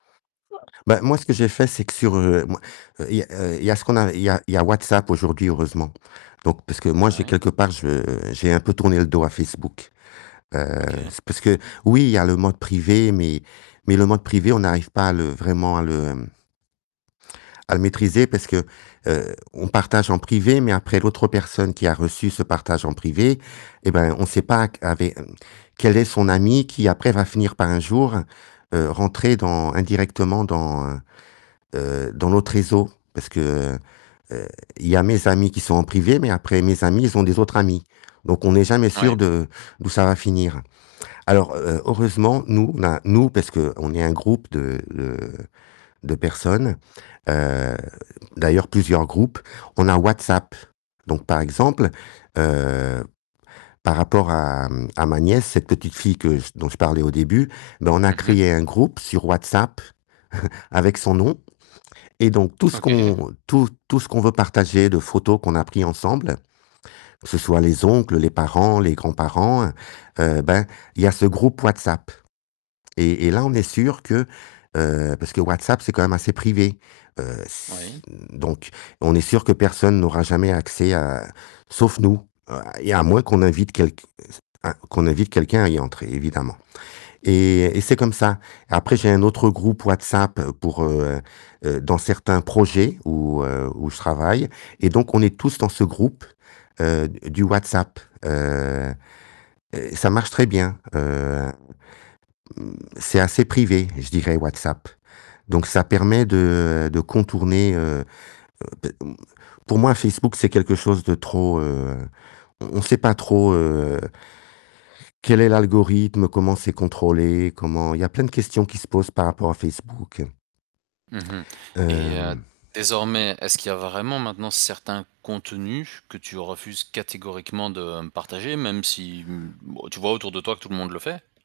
Bah moi, ce que j'ai fait, c'est que sur, heu, moi il y a, heu, il y a ce qu'on a il y a il y a WhatsApp aujourd'hui, heureusement, donc parce que, moi, Ah j'ai ouais. quelque part, je j'ai un peu tourné le dos à Facebook, heu, OK. c parce que oui, il y a le mode privé, mais mais le mode privé, on n'arrive pas à le vraiment à le à le maîtriser parce que, heu, on partage en privé, mais après l'autre personne qui a reçu ce partage en privé, eh ben, on sait pas q avé mmh, quel est son ami, qui après va finir par un jour, heu, rentrer dans indirectement dans, heu heu, dans l'autre réseau, parce que, heu, il y a mes amis qui sont en privé, mais après mes amis ils ont des autres amis, donc on n'est jamais Ouais. sûr de d'où ça va finir. Alors heu heureusement, nous, on a, nous, parce qu'on est un groupe de de de personnes, heu, d'ailleurs plusieurs groupes, on a WhatsApp donc, par exemple, heu, par rapport à, hem, à ma nièce, cette petite fille que dont je parlais au début, ben, on a Mmh mh. créé un groupe sur WhatsApp avec son nom et donc tout ce OK. qu'on, tout tout ce qu'on veut partager, de photos qu'on a pris ensemble, que ce soit les oncles, les parents, les grands-parents, heu, ben, il y a ce groupe WhatsApp et et là, on est sûrs que, heu, parce que WhatsApp c'est quand même assez privé, heu s Oui. donc, on est sûrs que personne n'aura jamais accès, heu, sauf nous, heu et à moins qu'on invite quelq un qu'on invite quelqu'un à y entrer, évidemment et et c'est comme ça. Après j'ai un autre groupe WhatsApp pour, heu heu, dans certains projets où heu, où je travaille, et donc on est tous dans ce groupe, heu, d du WhatsApp, heu heu, et ça marche très bien, hem, mmh, c'est assez privé, je dirais WhatsApp, donc ça permet de de contourner, heu heu, p mmh, pour moi Facebook, c'est quelque chose de trop, heu, on sait pas trop, heu quel est l'algorithme, comment c'est contrôlé, comment il y a plein de questions qui se posent par rapport à Facebook, heu Mmh mh et heu, hem désormais, est-ce qu'il y a vraiment maintenant certains contenus que tu refuses catégoriquement de partager, même si, mmh, bah, tu vois autour de toi que tout le monde le fait?